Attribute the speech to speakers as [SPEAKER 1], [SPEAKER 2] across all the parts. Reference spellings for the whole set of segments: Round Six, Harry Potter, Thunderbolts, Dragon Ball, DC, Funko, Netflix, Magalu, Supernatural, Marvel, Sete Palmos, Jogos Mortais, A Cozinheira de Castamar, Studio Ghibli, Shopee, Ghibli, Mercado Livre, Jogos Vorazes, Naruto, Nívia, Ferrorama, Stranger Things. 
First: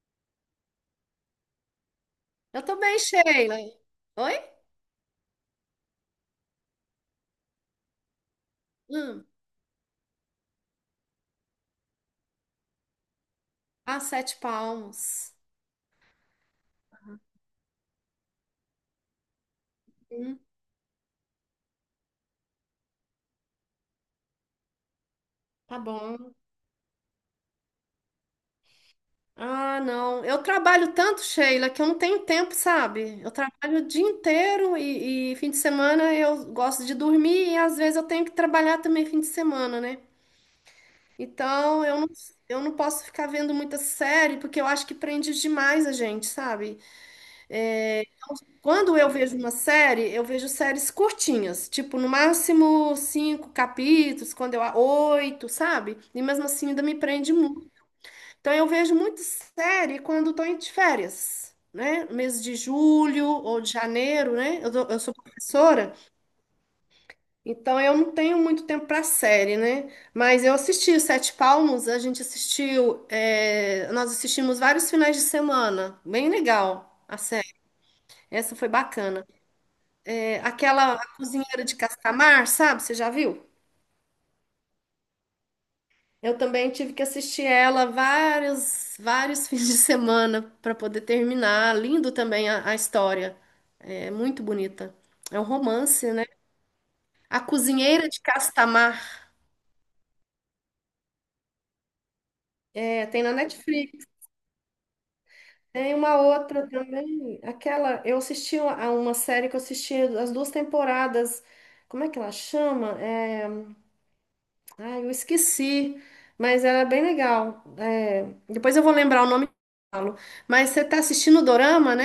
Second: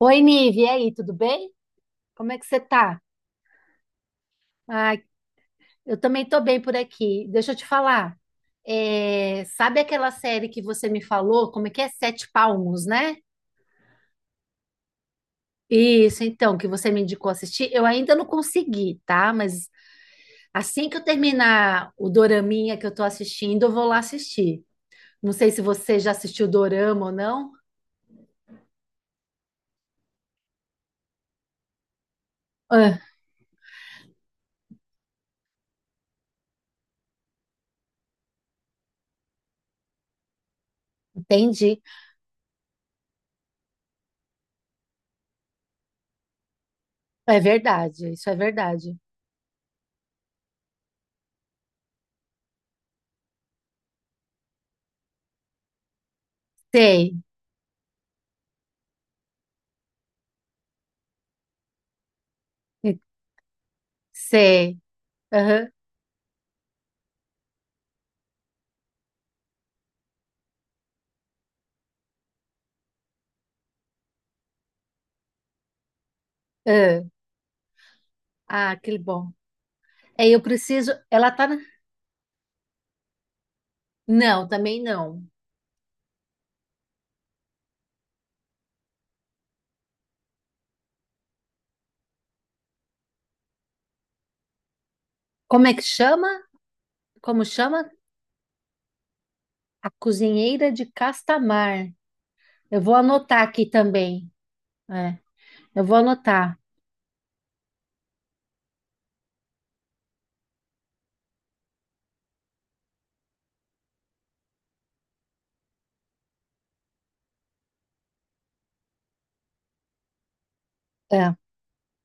[SPEAKER 1] Oi, Nive, e aí, tudo bem? Como é que você
[SPEAKER 2] Eu tô
[SPEAKER 1] tá?
[SPEAKER 2] bem, Sheila. Oi?
[SPEAKER 1] Ah, eu também tô bem por aqui. Deixa eu te falar.
[SPEAKER 2] Hum.
[SPEAKER 1] Sabe aquela série que você me falou? Como é que é? Sete Palmos, né?
[SPEAKER 2] Ah, sete palmos.
[SPEAKER 1] Isso, então, que você me indicou assistir. Eu ainda não consegui, tá? Mas
[SPEAKER 2] Hum,
[SPEAKER 1] assim que eu terminar o doraminha que eu tô assistindo, eu vou lá assistir. Não sei se
[SPEAKER 2] tá
[SPEAKER 1] você já
[SPEAKER 2] bom.
[SPEAKER 1] assistiu dorama ou não.
[SPEAKER 2] Ah, não. Eu trabalho tanto, Sheila, que eu não tenho tempo,
[SPEAKER 1] Ah,
[SPEAKER 2] sabe? Eu trabalho o dia inteiro e fim de semana eu gosto de dormir e às vezes eu tenho que trabalhar também fim de semana, né?
[SPEAKER 1] entendi.
[SPEAKER 2] Então eu não, eu não posso ficar vendo muita série porque eu acho que prende demais a gente, sabe?
[SPEAKER 1] É verdade, isso é verdade.
[SPEAKER 2] Quando eu vejo uma série, eu vejo séries curtinhas, tipo no máximo cinco capítulos, quando eu oito, sabe? E mesmo assim ainda me
[SPEAKER 1] Sei,
[SPEAKER 2] prende muito. Então eu vejo muita série quando estou de férias, né? Mês de julho ou de janeiro, né?
[SPEAKER 1] sei.
[SPEAKER 2] Eu sou
[SPEAKER 1] Aham,
[SPEAKER 2] professora, então eu não tenho muito tempo para série, né? Mas eu assisti Sete Palmos, a gente assistiu, é, nós assistimos vários finais de semana, bem legal
[SPEAKER 1] ah,
[SPEAKER 2] a série. Essa foi
[SPEAKER 1] ah, que
[SPEAKER 2] bacana.
[SPEAKER 1] bom. É, eu preciso.
[SPEAKER 2] Aquela
[SPEAKER 1] Ela tá.
[SPEAKER 2] Cozinheira de Castamar, sabe? Você já viu?
[SPEAKER 1] Não, também não.
[SPEAKER 2] Eu também tive que assistir ela vários fins de semana para poder terminar. Lindo também a história. É muito bonita. É um
[SPEAKER 1] Como é que
[SPEAKER 2] romance, né?
[SPEAKER 1] chama?
[SPEAKER 2] A
[SPEAKER 1] Como chama?
[SPEAKER 2] Cozinheira de Castamar.
[SPEAKER 1] A Cozinheira de Castamar. Eu vou
[SPEAKER 2] É, tem na
[SPEAKER 1] anotar aqui
[SPEAKER 2] Netflix.
[SPEAKER 1] também. É, eu
[SPEAKER 2] Tem
[SPEAKER 1] vou
[SPEAKER 2] uma
[SPEAKER 1] anotar.
[SPEAKER 2] outra também. Aquela. Eu assisti a uma série que eu assisti as duas temporadas. Como é que ela chama? É, ai, eu esqueci, mas era bem legal. É, depois eu vou lembrar o nome e falo. Mas você tá
[SPEAKER 1] É.
[SPEAKER 2] assistindo o Dorama, né?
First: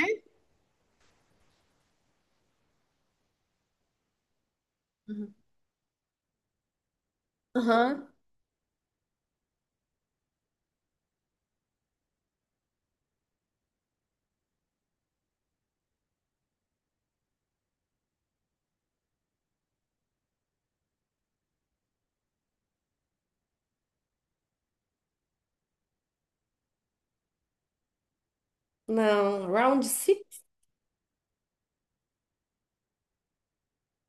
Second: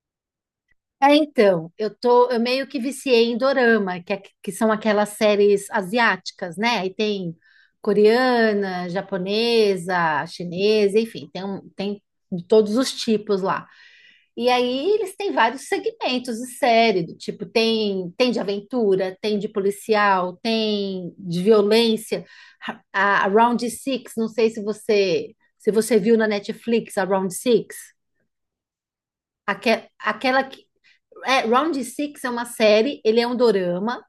[SPEAKER 1] É, então, eu meio que viciei em dorama, que são aquelas séries asiáticas, né? Aí tem
[SPEAKER 2] Aham.
[SPEAKER 1] coreana, japonesa, chinesa, enfim, tem de todos os tipos lá. E aí eles têm vários segmentos de série, do tipo, tem de aventura, tem de policial, tem de violência. A Round Six, não sei se você viu na Netflix a Round Six,
[SPEAKER 2] Não,
[SPEAKER 1] aque,
[SPEAKER 2] Round Six?
[SPEAKER 1] aquela que Round Six é uma série, ele é um dorama,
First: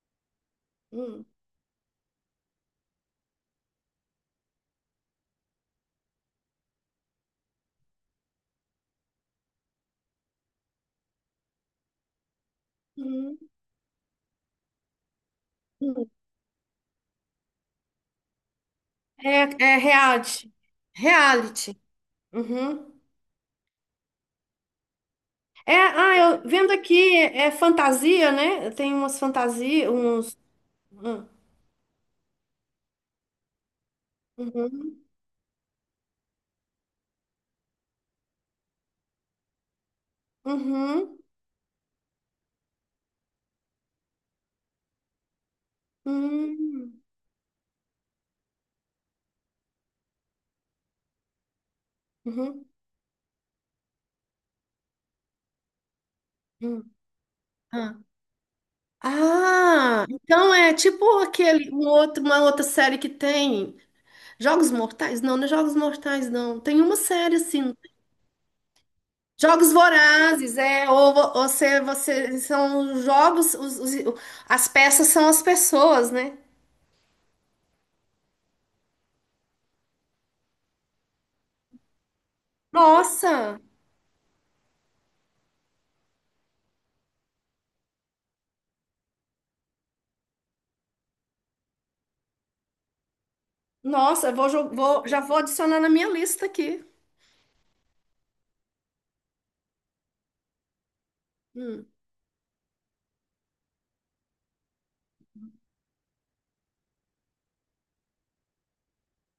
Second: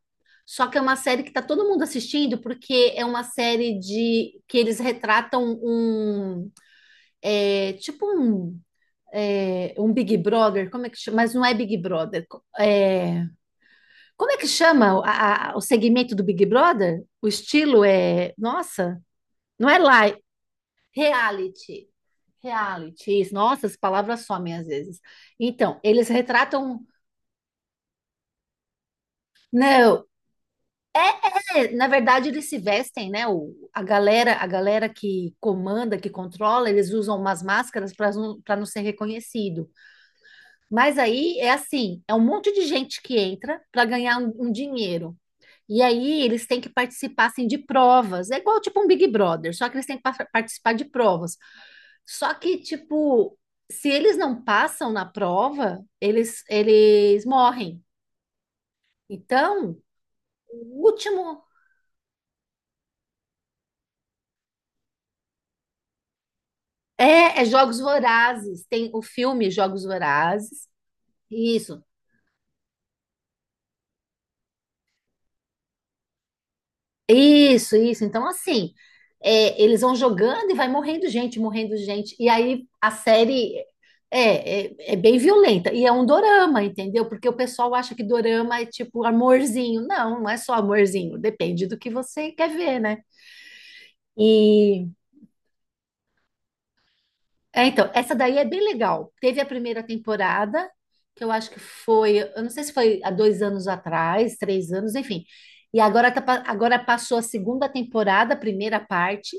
[SPEAKER 1] só que é uma série
[SPEAKER 2] Hum.
[SPEAKER 1] que está todo mundo assistindo porque é uma série de que eles retratam um tipo um Big Brother, como é que chama? Mas não é Big Brother. é,
[SPEAKER 2] Uhum.
[SPEAKER 1] Como é que chama o
[SPEAKER 2] Uhum.
[SPEAKER 1] segmento do Big Brother? O estilo é. Nossa,
[SPEAKER 2] É,
[SPEAKER 1] não
[SPEAKER 2] é
[SPEAKER 1] é live.
[SPEAKER 2] reality. Reality.
[SPEAKER 1] Reality.
[SPEAKER 2] Uhum.
[SPEAKER 1] Reality. Isso. Nossa, as palavras somem às vezes.
[SPEAKER 2] É,
[SPEAKER 1] Então, eles
[SPEAKER 2] ah, eu vendo
[SPEAKER 1] retratam.
[SPEAKER 2] aqui, é fantasia, né? Tem umas fantasias,
[SPEAKER 1] Não.
[SPEAKER 2] uns. Uhum.
[SPEAKER 1] É, na verdade, eles se vestem, né? A galera,
[SPEAKER 2] Uhum.
[SPEAKER 1] que comanda, que controla, eles usam umas máscaras para não ser reconhecido. Mas
[SPEAKER 2] Uhum.
[SPEAKER 1] aí é assim, é um monte de gente que entra para ganhar um dinheiro. E aí eles têm que
[SPEAKER 2] Uhum.
[SPEAKER 1] participar assim, de provas. É igual tipo um Big Brother, só que eles têm que participar de provas. Só que,
[SPEAKER 2] Uhum.
[SPEAKER 1] tipo, se eles não passam na prova, eles,
[SPEAKER 2] Uhum.
[SPEAKER 1] eles morrem. Então,
[SPEAKER 2] Ah, então é
[SPEAKER 1] o
[SPEAKER 2] tipo
[SPEAKER 1] último
[SPEAKER 2] aquele, um outro, uma outra série que tem Jogos Mortais? Não, não é Jogos Mortais, não. Tem uma série
[SPEAKER 1] é
[SPEAKER 2] assim,
[SPEAKER 1] Jogos Vorazes. Tem o filme
[SPEAKER 2] Jogos
[SPEAKER 1] Jogos
[SPEAKER 2] Vorazes,
[SPEAKER 1] Vorazes.
[SPEAKER 2] é, ou
[SPEAKER 1] Isso,
[SPEAKER 2] são os jogos, os as peças são as pessoas, né?
[SPEAKER 1] Isso, isso. Então, assim, eles vão jogando e vai morrendo gente, morrendo gente. E aí a série
[SPEAKER 2] Nossa,
[SPEAKER 1] é bem violenta. E é um dorama, entendeu? Porque o pessoal acha que dorama é tipo amorzinho. Não, não é só amorzinho. Depende do que você quer ver, né?
[SPEAKER 2] eu vou,
[SPEAKER 1] e
[SPEAKER 2] já vou adicionar na minha lista aqui.
[SPEAKER 1] É, então, essa daí é bem legal. Teve a primeira temporada, que eu acho que
[SPEAKER 2] Hum,
[SPEAKER 1] foi, eu não sei se foi há 2 anos atrás, 3 anos, enfim. E agora, agora passou a segunda temporada, a primeira parte,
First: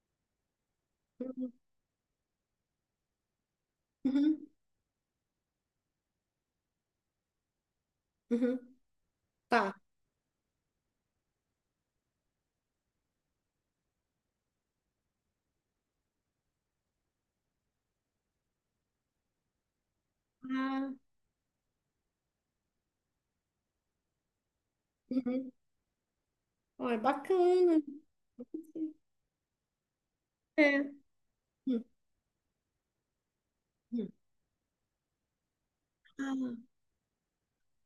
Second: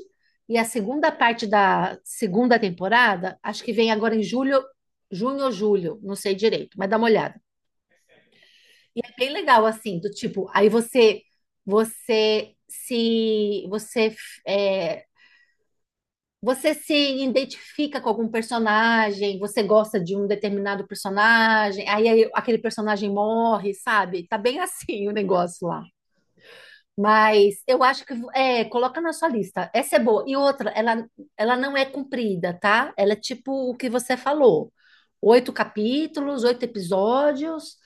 [SPEAKER 1] e a segunda parte da segunda temporada, acho que vem agora em
[SPEAKER 2] uhum,
[SPEAKER 1] julho, junho ou julho, não sei direito, mas dá uma olhada.
[SPEAKER 2] uhum,
[SPEAKER 1] É bem legal,
[SPEAKER 2] tá.
[SPEAKER 1] assim, do tipo, aí você, você se, você é, você se identifica com algum personagem, você gosta de um determinado
[SPEAKER 2] Ah,
[SPEAKER 1] personagem, aí aquele personagem morre, sabe? Tá bem assim o
[SPEAKER 2] uhum.
[SPEAKER 1] negócio lá.
[SPEAKER 2] Ó, é
[SPEAKER 1] Mas eu
[SPEAKER 2] bacana.
[SPEAKER 1] acho que coloca na sua lista. Essa é boa. E outra,
[SPEAKER 2] É.
[SPEAKER 1] ela não é
[SPEAKER 2] Hum,
[SPEAKER 1] comprida, tá? Ela é tipo o que
[SPEAKER 2] hum.
[SPEAKER 1] você falou: oito capítulos, oito
[SPEAKER 2] Ah,
[SPEAKER 1] episódios,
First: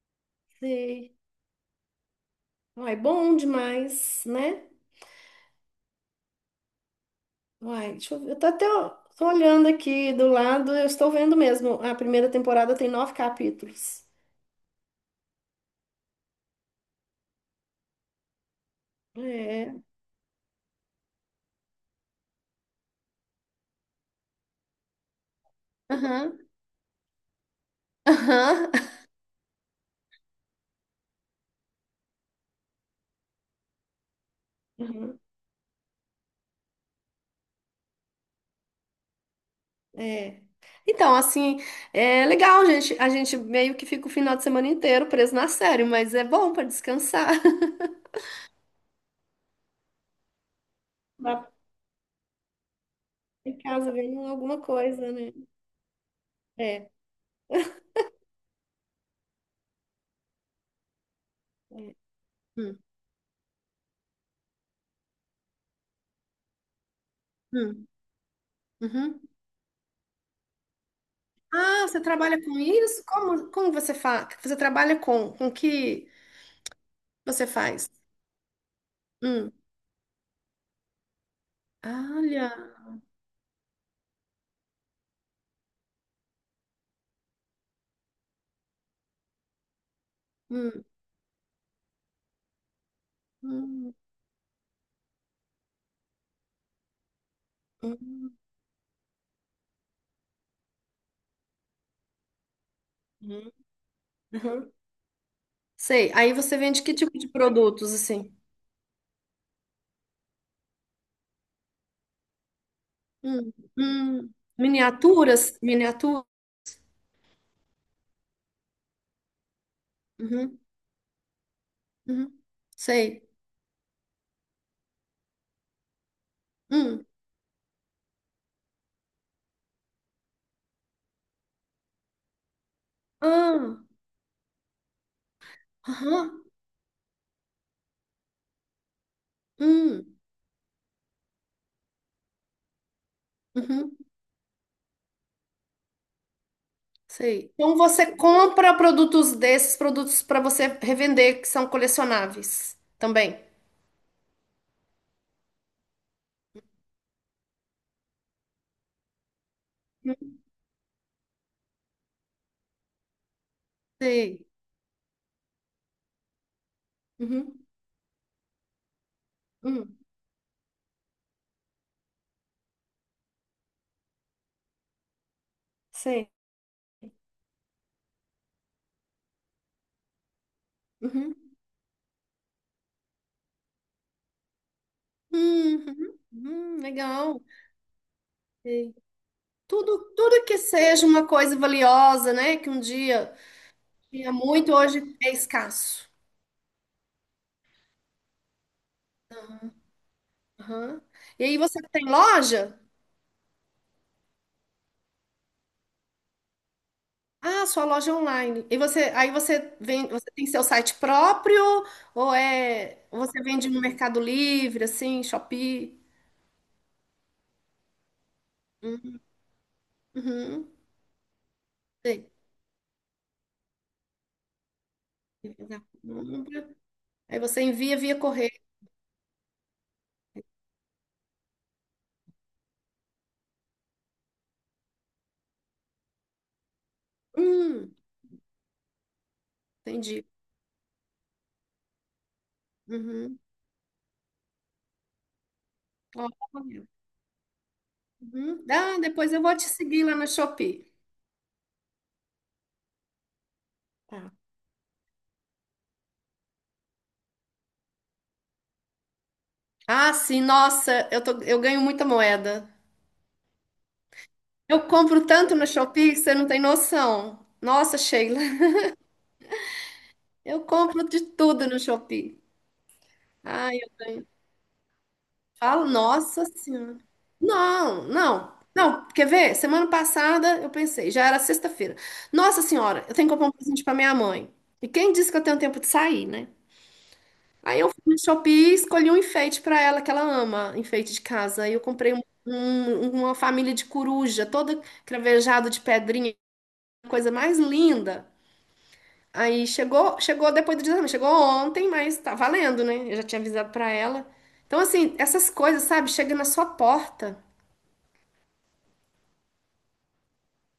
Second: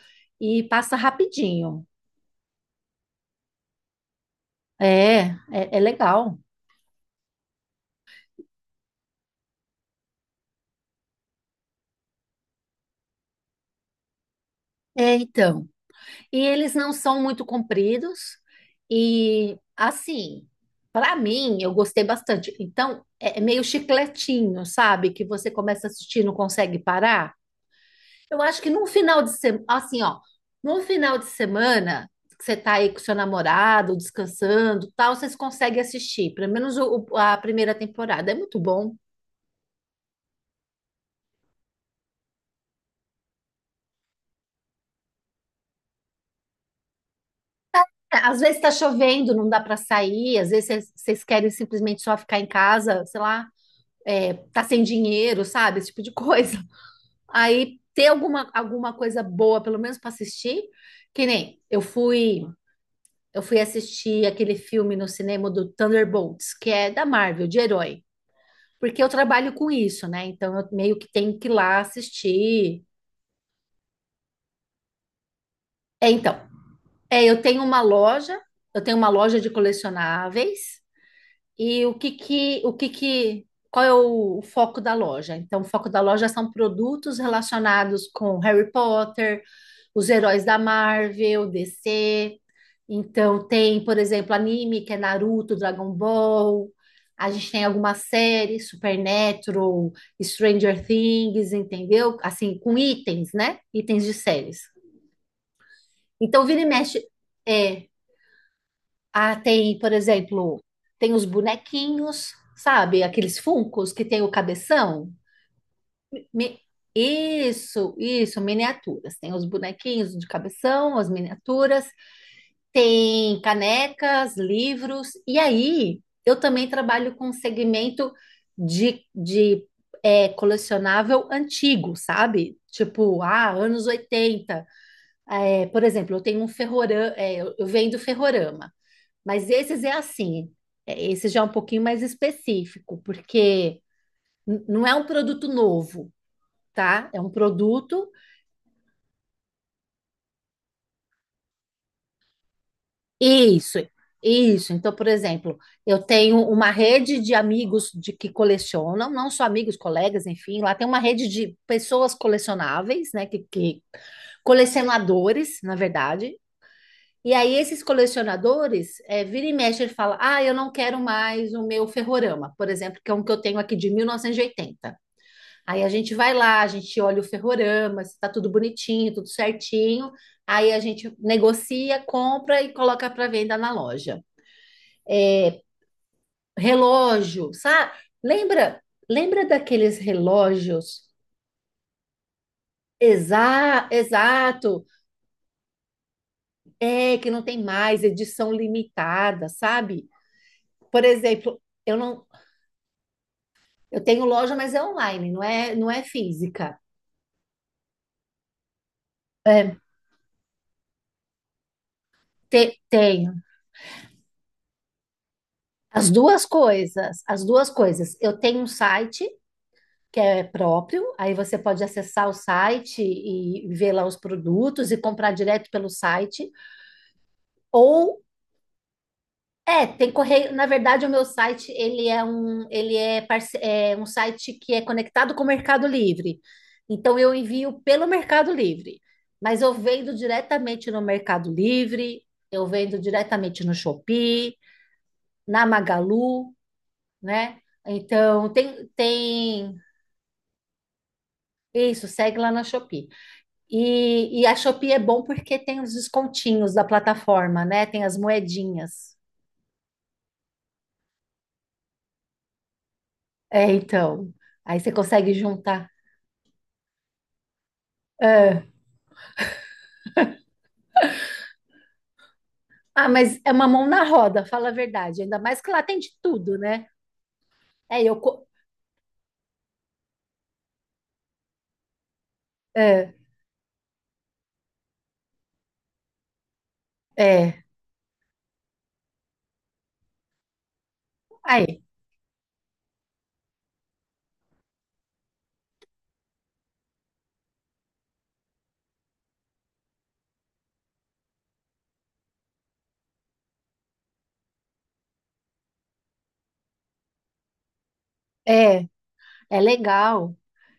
[SPEAKER 1] e passa
[SPEAKER 2] sei.
[SPEAKER 1] rapidinho.
[SPEAKER 2] Uai, é bom demais, né?
[SPEAKER 1] É, é legal.
[SPEAKER 2] Uai, deixa eu ver. Eu tô até ó, tô olhando aqui do lado, eu estou vendo mesmo. A primeira temporada tem nove capítulos.
[SPEAKER 1] É, então. E eles não são muito compridos. E
[SPEAKER 2] É.
[SPEAKER 1] assim, para mim, eu gostei bastante. Então, é meio chicletinho, sabe? Que você começa a assistir e não
[SPEAKER 2] Aham,
[SPEAKER 1] consegue parar. Eu acho que num
[SPEAKER 2] aham.
[SPEAKER 1] final de semana, num final de semana, que você tá aí com seu namorado, descansando, tal,
[SPEAKER 2] Uhum,
[SPEAKER 1] vocês conseguem assistir, pelo menos a primeira temporada. É muito bom.
[SPEAKER 2] é. Então, assim, é legal, gente. A gente meio que fica o final de semana inteiro preso na série, mas é bom para descansar.
[SPEAKER 1] É, às vezes tá chovendo, não dá para sair, às vezes vocês
[SPEAKER 2] Dá
[SPEAKER 1] querem
[SPEAKER 2] pra
[SPEAKER 1] simplesmente só ficar em casa, sei lá,
[SPEAKER 2] ficar em casa vendo alguma
[SPEAKER 1] tá sem
[SPEAKER 2] coisa, né?
[SPEAKER 1] dinheiro, sabe? Esse tipo de coisa.
[SPEAKER 2] É,
[SPEAKER 1] Aí ter alguma coisa boa, pelo menos para assistir. Que nem
[SPEAKER 2] é. Hum,
[SPEAKER 1] eu fui assistir aquele filme no cinema do Thunderbolts, que é da Marvel, de
[SPEAKER 2] hum,
[SPEAKER 1] herói. Porque eu
[SPEAKER 2] uhum.
[SPEAKER 1] trabalho com isso, né? Então eu meio que tenho que ir lá
[SPEAKER 2] Ah, você trabalha com
[SPEAKER 1] assistir.
[SPEAKER 2] isso? Como, como você faz? Você trabalha com que?
[SPEAKER 1] É, então, eu
[SPEAKER 2] Você
[SPEAKER 1] tenho uma
[SPEAKER 2] faz?
[SPEAKER 1] loja, eu tenho uma loja de
[SPEAKER 2] Hum.
[SPEAKER 1] colecionáveis. E
[SPEAKER 2] Olha.
[SPEAKER 1] qual é o foco da loja? Então, o foco da loja são produtos relacionados com Harry Potter, os heróis da
[SPEAKER 2] Hum,
[SPEAKER 1] Marvel, DC. Então, tem,
[SPEAKER 2] hum,
[SPEAKER 1] por exemplo, anime, que é Naruto, Dragon Ball. A gente tem algumas
[SPEAKER 2] hum,
[SPEAKER 1] séries, Supernatural, Stranger Things, entendeu? Assim, com itens,
[SPEAKER 2] hum,
[SPEAKER 1] né? Itens de séries.
[SPEAKER 2] uhum. Sei. Aí
[SPEAKER 1] Então,
[SPEAKER 2] você
[SPEAKER 1] vira e
[SPEAKER 2] vende que
[SPEAKER 1] mexe.
[SPEAKER 2] tipo de
[SPEAKER 1] é
[SPEAKER 2] produtos, assim?
[SPEAKER 1] Tem, por exemplo, tem os bonequinhos, sabe? Aqueles
[SPEAKER 2] Hum,
[SPEAKER 1] Funkos que tem o cabeção.
[SPEAKER 2] Miniaturas? Miniatura?
[SPEAKER 1] Mi- Isso, isso, miniaturas. Tem os bonequinhos de
[SPEAKER 2] Uhum,
[SPEAKER 1] cabeção, as miniaturas,
[SPEAKER 2] uhum. Sei.
[SPEAKER 1] tem canecas, livros. E aí, eu também
[SPEAKER 2] Hum.
[SPEAKER 1] trabalho com segmento de colecionável antigo, sabe? Tipo, ah,
[SPEAKER 2] Ah,
[SPEAKER 1] anos 80. É, por exemplo, eu tenho
[SPEAKER 2] aham.
[SPEAKER 1] um ferrorama, eu vendo ferrorama. Mas esses é
[SPEAKER 2] Hum,
[SPEAKER 1] assim, esse já é um pouquinho mais específico, porque
[SPEAKER 2] uhum.
[SPEAKER 1] não é um produto novo, tá? É um
[SPEAKER 2] Sei. Então
[SPEAKER 1] produto.
[SPEAKER 2] você compra produtos desses, produtos para você revender, que são colecionáveis também.
[SPEAKER 1] Isso, isso. Então, por exemplo, eu tenho uma rede de amigos de que colecionam, não só amigos, colegas,
[SPEAKER 2] Hum,
[SPEAKER 1] enfim, lá tem uma rede de pessoas colecionáveis, né? Que
[SPEAKER 2] Sei.
[SPEAKER 1] colecionadores, na verdade. E aí,
[SPEAKER 2] Uhum,
[SPEAKER 1] esses colecionadores, vira e mexe,
[SPEAKER 2] hum.
[SPEAKER 1] ele fala: Ah, eu não quero mais o meu Ferrorama, por exemplo, que é um que eu tenho aqui de 1980. Aí a gente
[SPEAKER 2] Sei.
[SPEAKER 1] vai lá, a gente olha o ferrorama, se tá tudo bonitinho, tudo certinho. Aí a gente
[SPEAKER 2] Uhum.
[SPEAKER 1] negocia, compra e coloca para venda na loja.
[SPEAKER 2] Hum, uhum. Uhum. Legal.
[SPEAKER 1] Relógio, sabe? Lembra,
[SPEAKER 2] Sim.
[SPEAKER 1] lembra daqueles
[SPEAKER 2] Tudo, tudo que seja
[SPEAKER 1] relógios
[SPEAKER 2] uma coisa valiosa, né? Que um dia tinha muito,
[SPEAKER 1] exato,
[SPEAKER 2] hoje é escasso.
[SPEAKER 1] é que não tem mais edição limitada, sabe?
[SPEAKER 2] Aham.
[SPEAKER 1] Por
[SPEAKER 2] E aí
[SPEAKER 1] exemplo,
[SPEAKER 2] você
[SPEAKER 1] eu
[SPEAKER 2] tem
[SPEAKER 1] não,
[SPEAKER 2] loja?
[SPEAKER 1] eu tenho loja, mas é online, não é, não é física.
[SPEAKER 2] Ah, sua loja é online. E você, aí você
[SPEAKER 1] É,
[SPEAKER 2] vem, você tem seu site próprio ou é, ou
[SPEAKER 1] tenho
[SPEAKER 2] você vende no Mercado Livre, assim, Shopee?
[SPEAKER 1] as duas coisas, as duas coisas. Eu tenho um
[SPEAKER 2] Hum,
[SPEAKER 1] site que é
[SPEAKER 2] Uhum.
[SPEAKER 1] próprio, aí você pode acessar
[SPEAKER 2] Sei.
[SPEAKER 1] o site e ver lá os produtos e comprar direto pelo
[SPEAKER 2] Uhum.
[SPEAKER 1] site,
[SPEAKER 2] Aí você envia via
[SPEAKER 1] ou
[SPEAKER 2] correio.
[SPEAKER 1] tem correio, na verdade o meu site, ele é um, ele é, parce- é um site que é conectado com o Mercado Livre. Então eu envio
[SPEAKER 2] Hum,
[SPEAKER 1] pelo Mercado Livre, mas eu vendo
[SPEAKER 2] entendi.
[SPEAKER 1] diretamente no Mercado Livre, eu vendo
[SPEAKER 2] Uhum.
[SPEAKER 1] diretamente no Shopee, na
[SPEAKER 2] Ó,
[SPEAKER 1] Magalu,
[SPEAKER 2] correio.
[SPEAKER 1] né? Então
[SPEAKER 2] Uhum.
[SPEAKER 1] tem
[SPEAKER 2] Ah, depois eu vou te
[SPEAKER 1] tem
[SPEAKER 2] seguir lá na Shopee.
[SPEAKER 1] isso, segue lá na Shopee.
[SPEAKER 2] Tá.
[SPEAKER 1] E a Shopee é bom porque tem os descontinhos da plataforma, né? Tem as moedinhas.
[SPEAKER 2] Ah, sim, nossa, eu ganho muita moeda.
[SPEAKER 1] É, então. Aí
[SPEAKER 2] Eu
[SPEAKER 1] você
[SPEAKER 2] compro
[SPEAKER 1] consegue
[SPEAKER 2] tanto no
[SPEAKER 1] juntar.
[SPEAKER 2] Shopee que você não tem noção. Nossa, Sheila,
[SPEAKER 1] É.
[SPEAKER 2] eu compro de tudo no Shopee.
[SPEAKER 1] Ah, mas é uma
[SPEAKER 2] Ai,
[SPEAKER 1] mão
[SPEAKER 2] eu
[SPEAKER 1] na
[SPEAKER 2] ganho.
[SPEAKER 1] roda, fala a verdade. Ainda mais que lá
[SPEAKER 2] Falo,
[SPEAKER 1] tem de
[SPEAKER 2] nossa
[SPEAKER 1] tudo, né?
[SPEAKER 2] senhora.
[SPEAKER 1] É,
[SPEAKER 2] Não,
[SPEAKER 1] eu. co-
[SPEAKER 2] não. Não, quer ver? Semana passada eu pensei, já era sexta-feira. Nossa senhora,
[SPEAKER 1] É,
[SPEAKER 2] eu tenho que comprar um presente para minha mãe. E quem disse que eu tenho tempo de sair, né?
[SPEAKER 1] é.
[SPEAKER 2] Aí eu fui no Shopee e escolhi um enfeite pra ela que ela ama, enfeite de casa. Aí eu
[SPEAKER 1] Aí.
[SPEAKER 2] comprei uma família de coruja, toda cravejada de pedrinha, coisa mais linda. Aí chegou, chegou depois do exame, chegou ontem, mas tá valendo, né? Eu já tinha avisado pra ela. Então assim, essas coisas, sabe, chega na sua porta.
[SPEAKER 1] É, é legal.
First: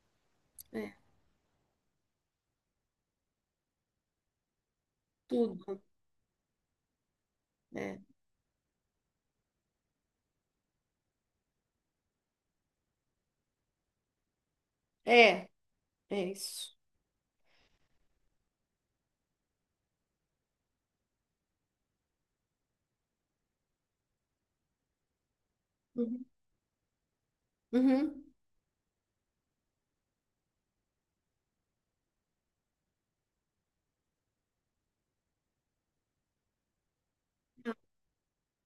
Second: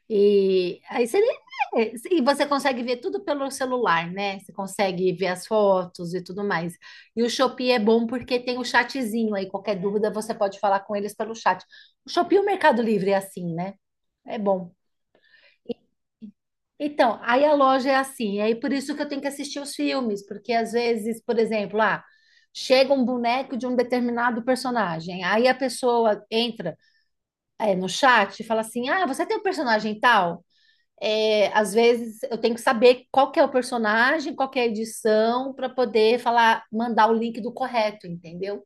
[SPEAKER 1] E
[SPEAKER 2] É,
[SPEAKER 1] aí e você consegue ver tudo pelo celular, né? Você consegue ver as
[SPEAKER 2] tudo.
[SPEAKER 1] fotos e tudo mais. E o Shopee é
[SPEAKER 2] É,
[SPEAKER 1] bom porque tem o chatzinho aí, qualquer dúvida você pode falar com eles pelo chat. O Shopee e o Mercado Livre é assim, né? É bom.
[SPEAKER 2] é, é isso.
[SPEAKER 1] Então, aí a loja é assim, aí por isso que eu tenho que assistir os filmes, porque às vezes, por exemplo, ah, chega um boneco de um determinado personagem, aí a pessoa
[SPEAKER 2] Uhum.
[SPEAKER 1] entra, no
[SPEAKER 2] Uhum.
[SPEAKER 1] chat e fala assim: Ah, você tem um personagem tal? Às vezes eu tenho que saber qual que é o personagem, qual que é a edição, para poder falar, mandar o link do correto, entendeu?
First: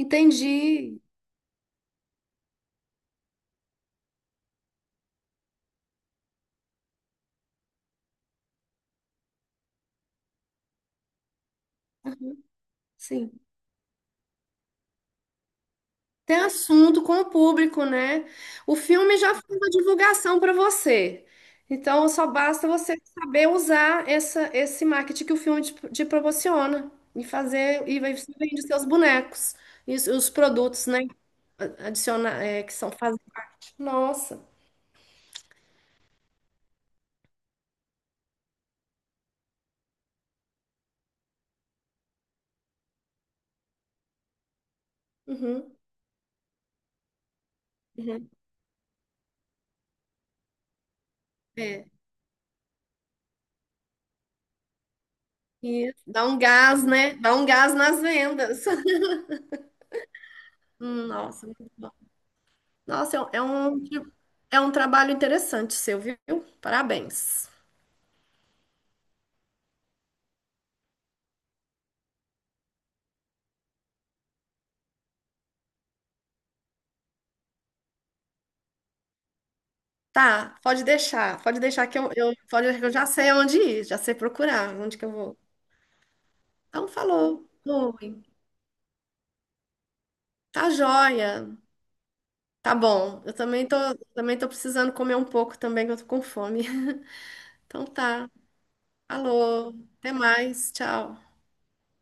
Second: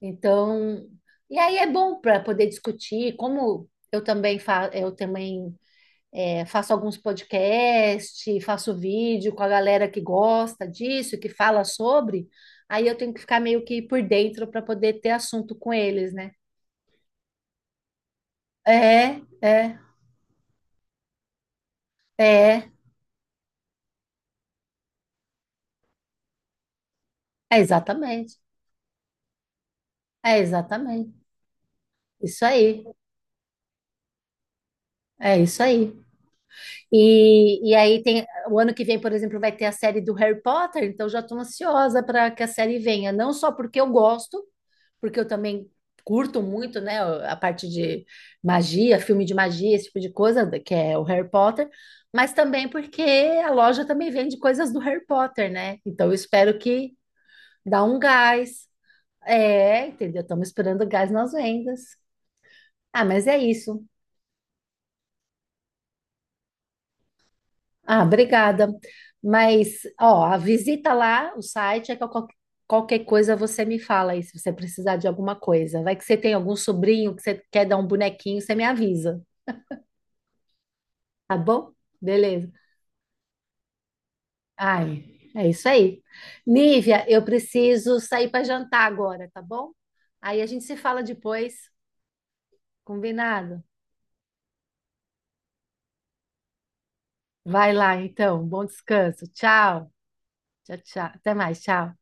[SPEAKER 1] Então, e aí é bom para poder discutir, como eu também, fa eu também é, faço alguns podcasts, faço vídeo com a galera que gosta disso, que fala sobre, aí eu tenho que ficar
[SPEAKER 2] Sim.
[SPEAKER 1] meio que por dentro para poder ter assunto com eles, né?
[SPEAKER 2] Ter assunto com o público, né? O filme
[SPEAKER 1] É,
[SPEAKER 2] já fez a
[SPEAKER 1] é,
[SPEAKER 2] divulgação para você. Então, só basta
[SPEAKER 1] é,
[SPEAKER 2] você saber usar essa, esse marketing que o filme te proporciona e
[SPEAKER 1] é
[SPEAKER 2] fazer, e você
[SPEAKER 1] exatamente,
[SPEAKER 2] vende os seus bonecos e os
[SPEAKER 1] é
[SPEAKER 2] produtos, né?
[SPEAKER 1] exatamente,
[SPEAKER 2] Adicionar,
[SPEAKER 1] isso
[SPEAKER 2] é, que
[SPEAKER 1] aí.
[SPEAKER 2] são fazidos. Nossa.
[SPEAKER 1] É isso aí. E aí tem o ano que vem, por exemplo, vai ter a série do Harry Potter, então já estou ansiosa para que a série venha, não só porque eu gosto, porque eu também
[SPEAKER 2] Uhum,
[SPEAKER 1] curto muito, né, a parte de
[SPEAKER 2] uhum.
[SPEAKER 1] magia, filme de magia, esse tipo de coisa, que é o Harry Potter,
[SPEAKER 2] É.
[SPEAKER 1] mas também porque a loja também vende coisas do Harry Potter, né?
[SPEAKER 2] E
[SPEAKER 1] Então eu
[SPEAKER 2] dá um
[SPEAKER 1] espero
[SPEAKER 2] gás,
[SPEAKER 1] que
[SPEAKER 2] né? Dá um gás
[SPEAKER 1] dá um
[SPEAKER 2] nas vendas.
[SPEAKER 1] gás. É, entendeu? Estamos esperando gás nas
[SPEAKER 2] Nossa, muito
[SPEAKER 1] vendas.
[SPEAKER 2] bom.
[SPEAKER 1] Ah,
[SPEAKER 2] Nossa, é
[SPEAKER 1] mas
[SPEAKER 2] um,
[SPEAKER 1] é
[SPEAKER 2] é
[SPEAKER 1] isso.
[SPEAKER 2] um é um trabalho interessante seu, viu? Parabéns.
[SPEAKER 1] Ah, obrigada. Mas, ó, a visita lá, o site, é que eu qualquer coisa você me fala aí, se você precisar de alguma coisa. Vai que você tem algum sobrinho que você quer dar um bonequinho, você me avisa,
[SPEAKER 2] Tá,
[SPEAKER 1] tá
[SPEAKER 2] pode
[SPEAKER 1] bom?
[SPEAKER 2] deixar que
[SPEAKER 1] Beleza.
[SPEAKER 2] pode deixar que eu já sei onde ir, já sei procurar, onde
[SPEAKER 1] Ai,
[SPEAKER 2] que eu vou.
[SPEAKER 1] é isso aí.
[SPEAKER 2] Então,
[SPEAKER 1] Nívia, eu
[SPEAKER 2] falou.
[SPEAKER 1] preciso
[SPEAKER 2] Oi.
[SPEAKER 1] sair para jantar agora, tá bom? Aí a gente
[SPEAKER 2] Tá
[SPEAKER 1] se fala
[SPEAKER 2] joia.
[SPEAKER 1] depois,
[SPEAKER 2] Tá bom.
[SPEAKER 1] combinado?
[SPEAKER 2] Também tô precisando comer um pouco também, que eu tô com fome.
[SPEAKER 1] Vai
[SPEAKER 2] Então
[SPEAKER 1] lá,
[SPEAKER 2] tá.
[SPEAKER 1] então. Bom descanso.
[SPEAKER 2] Falou.
[SPEAKER 1] Tchau.
[SPEAKER 2] Até mais.
[SPEAKER 1] Tchau, tchau. Até
[SPEAKER 2] Tchau.
[SPEAKER 1] mais, tchau.